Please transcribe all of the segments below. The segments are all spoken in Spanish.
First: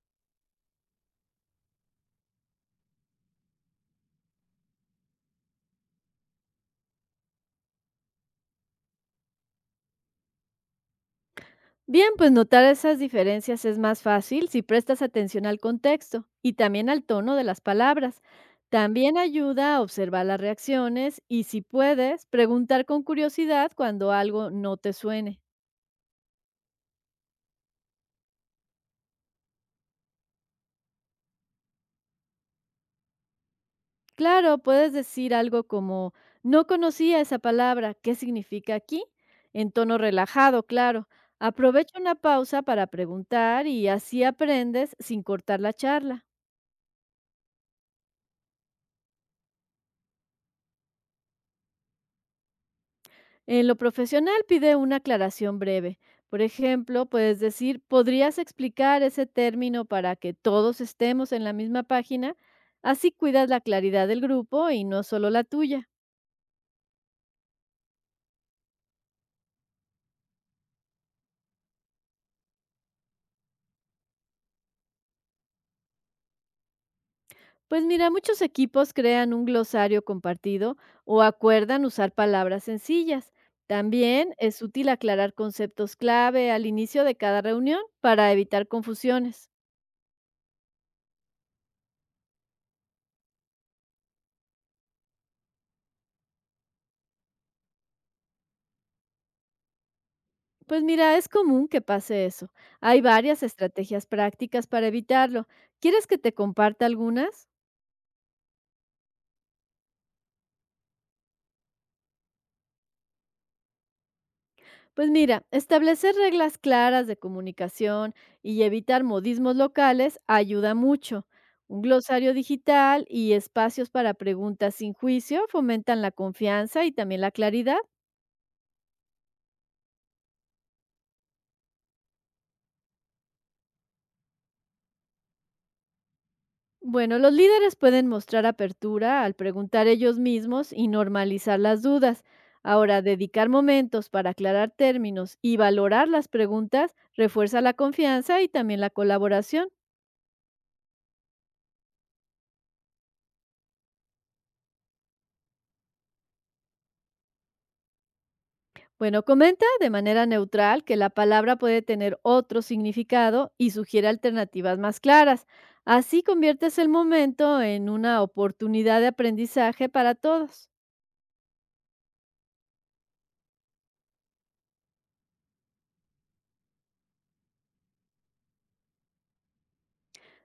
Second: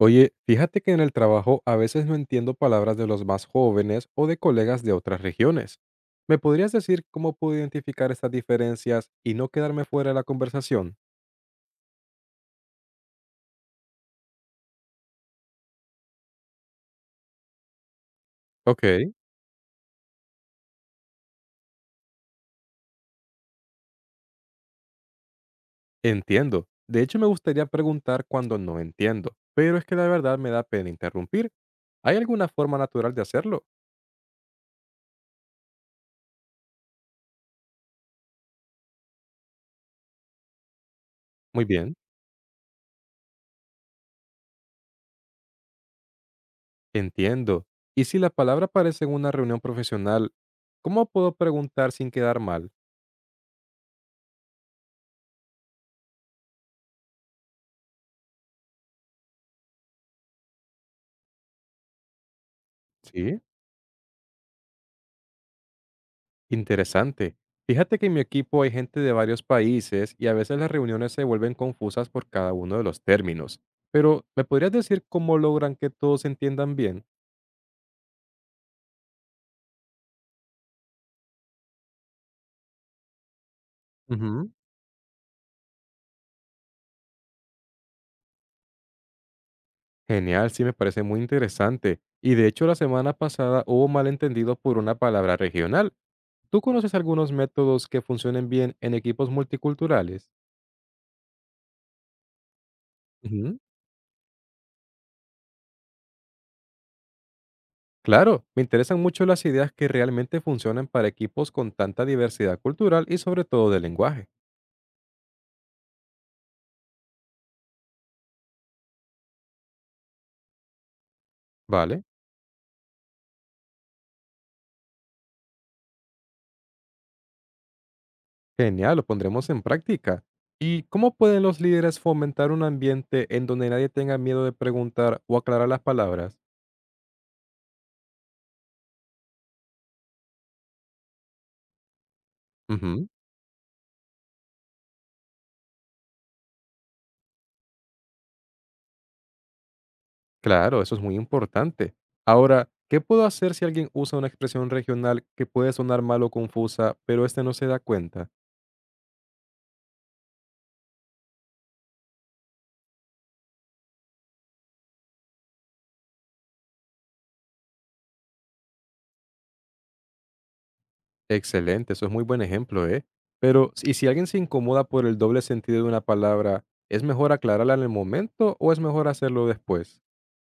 Oye, fíjate que en el trabajo a veces no entiendo palabras de los más jóvenes o de colegas de otras regiones. ¿Me podrías decir cómo puedo identificar estas diferencias y no quedarme fuera de la conversación? Bien, pues notar esas diferencias es más fácil si prestas atención al contexto y también al tono de las palabras. Ok, También ayuda a observar las reacciones y si puedes, preguntar con curiosidad cuando algo no te suene. entiendo. De hecho, me gustaría preguntar cuando no entiendo, pero es que la verdad me da pena interrumpir. ¿Hay alguna forma natural de hacerlo? Claro, puedes decir algo como, no conocía esa palabra, ¿qué significa aquí? En tono relajado, claro. Muy bien, Aprovecha una pausa para preguntar y así aprendes sin cortar la charla. entiendo. Y si la palabra aparece en una reunión profesional, ¿cómo puedo preguntar sin quedar mal? En lo profesional pide una aclaración breve. Por ejemplo, puedes decir, ¿podrías explicar ese término para que todos estemos en la misma página? Así Sí. cuidas la claridad del grupo y no solo la tuya. Interesante. Fíjate que en mi equipo hay gente de varios países y a veces las reuniones se vuelven confusas por cada uno de los términos. Pero, ¿me podrías decir cómo logran que todos se entiendan bien? Pues mira, muchos equipos crean un glosario compartido o acuerdan usar palabras sencillas. También Ujú. es útil aclarar conceptos clave al inicio de cada reunión para evitar confusiones. Genial, sí me parece muy interesante. Y de hecho la semana pasada hubo malentendido por una palabra regional. ¿Tú conoces algunos métodos que funcionen bien en equipos multiculturales? Pues mira, es común que pase eso. Hay varias Ujú. estrategias prácticas para evitarlo. ¿Quieres que te comparta algunas? Claro, me interesan mucho las ideas que realmente funcionan para equipos con tanta diversidad cultural y sobre todo de lenguaje. Pues mira, establecer reglas claras de comunicación y evitar modismos locales ayuda mucho. Un ¿Vale? glosario digital y espacios para preguntas sin juicio fomentan la confianza y también la claridad. Genial, lo pondremos en práctica. ¿Y cómo pueden los líderes fomentar un ambiente en donde nadie tenga miedo de preguntar o aclarar las palabras? Bueno, los líderes pueden mostrar apertura al preguntar ellos mismos y normalizar las dudas. Ahora, Ujú, dedicar momentos para aclarar términos y valorar las preguntas refuerza la confianza y también la colaboración. claro, eso es muy importante. Ahora, ¿qué puedo hacer si alguien usa una expresión regional que puede sonar mal o confusa, pero este no se da cuenta? Bueno, comenta de manera neutral que la palabra puede tener otro significado y sugiere alternativas más claras. Así conviertes el momento en una oportunidad de aprendizaje para todos. Excelente, eso es muy buen ejemplo, ¿eh? Pero, ¿y si alguien se incomoda por el doble sentido de una palabra, es mejor aclararla en el momento o es mejor hacerlo después?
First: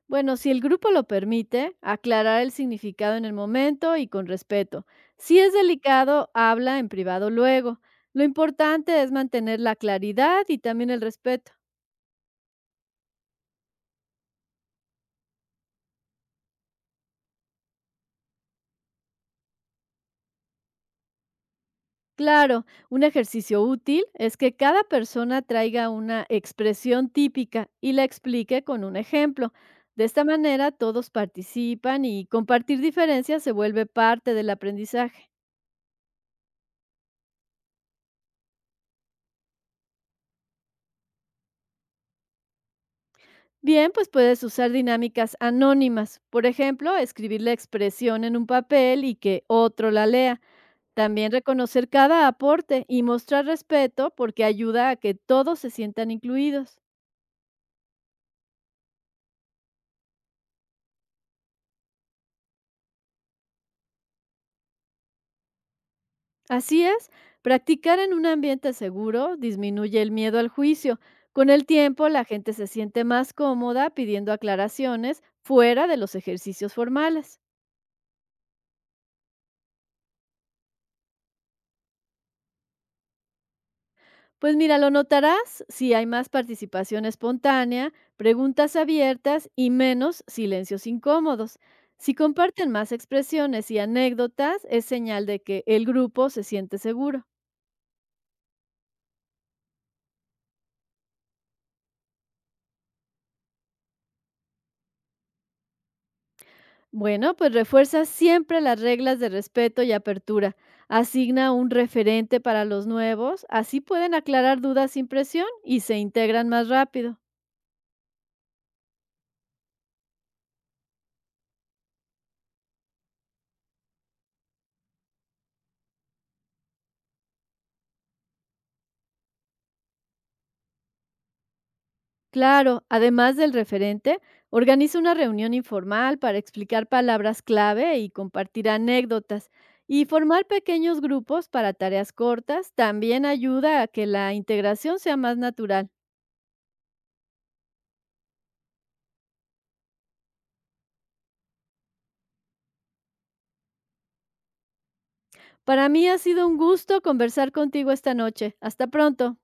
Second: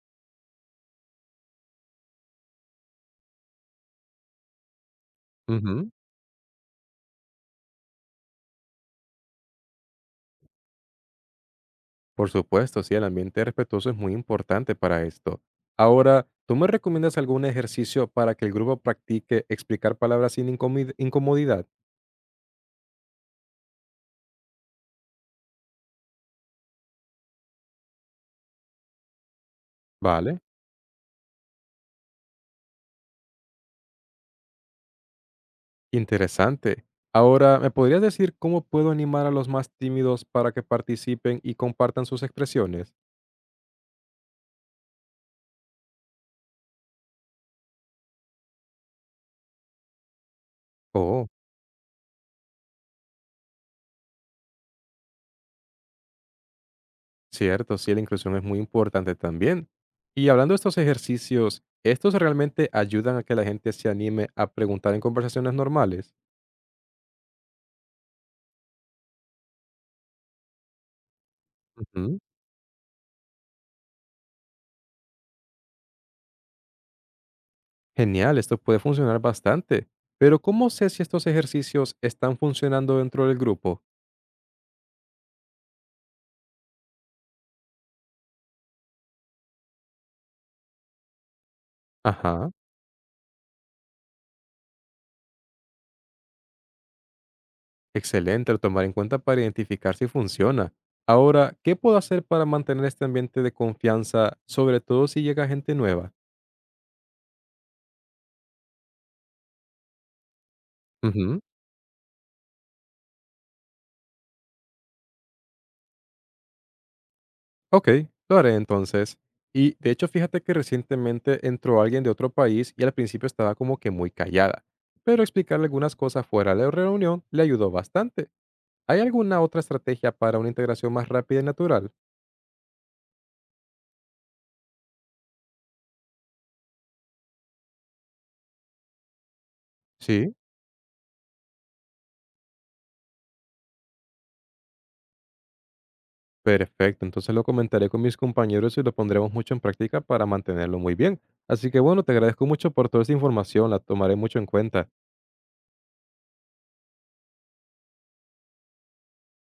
Bueno, si el grupo lo permite, aclarar el significado en el momento y con respeto. Si es Ujú. delicado, habla en privado luego. Lo importante es mantener la claridad y también el respeto. Por supuesto, sí, el ambiente respetuoso es muy importante para esto. Ahora, ¿tú me recomiendas algún ejercicio para que el grupo practique explicar palabras sin incomodidad? Claro, un ejercicio útil es que cada persona traiga una expresión típica y la explique con un ejemplo. De esta Vale, manera todos participan y compartir diferencias se vuelve parte del aprendizaje. interesante. Ahora, ¿me podrías decir cómo puedo animar a los más tímidos para que participen y compartan sus expresiones? Bien, pues puedes usar dinámicas anónimas. Por ejemplo, escribir la expresión en un papel y que otro la lea. Oh, También reconocer cada aporte y mostrar respeto porque ayuda a que todos se sientan incluidos. cierto, sí, la inclusión es muy importante también. Y hablando de estos ejercicios, ¿estos realmente ayudan a que la gente se anime a preguntar en conversaciones normales? Así es, practicar en un ambiente seguro disminuye el miedo al juicio. Con el tiempo, Ujú. la gente se siente más cómoda pidiendo aclaraciones fuera de los ejercicios formales. Genial, esto puede funcionar bastante. Pero ¿cómo sé si estos ejercicios están funcionando dentro del grupo? Pues mira, lo notarás si hay más participación espontánea, preguntas abiertas y menos silencios incómodos. Si Ajá, comparten más expresiones y anécdotas, es señal de que el grupo se siente seguro. excelente el tomar en cuenta para identificar si funciona. Ahora, ¿qué puedo hacer para mantener este ambiente de confianza, sobre todo si llega gente nueva? Bueno, pues refuerza siempre las reglas de respeto y apertura. Ujú, Asigna un referente para los nuevos, así pueden aclarar dudas sin presión y se integran más rápido. ok, lo haré entonces. Y de hecho, fíjate que recientemente entró alguien de otro país y al principio estaba como que muy callada. Pero explicarle algunas cosas fuera de la reunión le ayudó bastante. ¿Hay alguna otra estrategia para una integración más rápida y natural? Claro, además del referente, organiza una reunión informal para explicar palabras clave y compartir anécdotas. Y Sí, formar pequeños grupos para tareas cortas también ayuda a que la integración sea más natural. perfecto. Entonces lo comentaré con mis compañeros y lo pondremos mucho en práctica para mantenerlo muy bien. Así que bueno, te agradezco mucho por toda esta información, la tomaré mucho en cuenta. Para mí ha sido un gusto conversar contigo esta noche. Hasta pronto.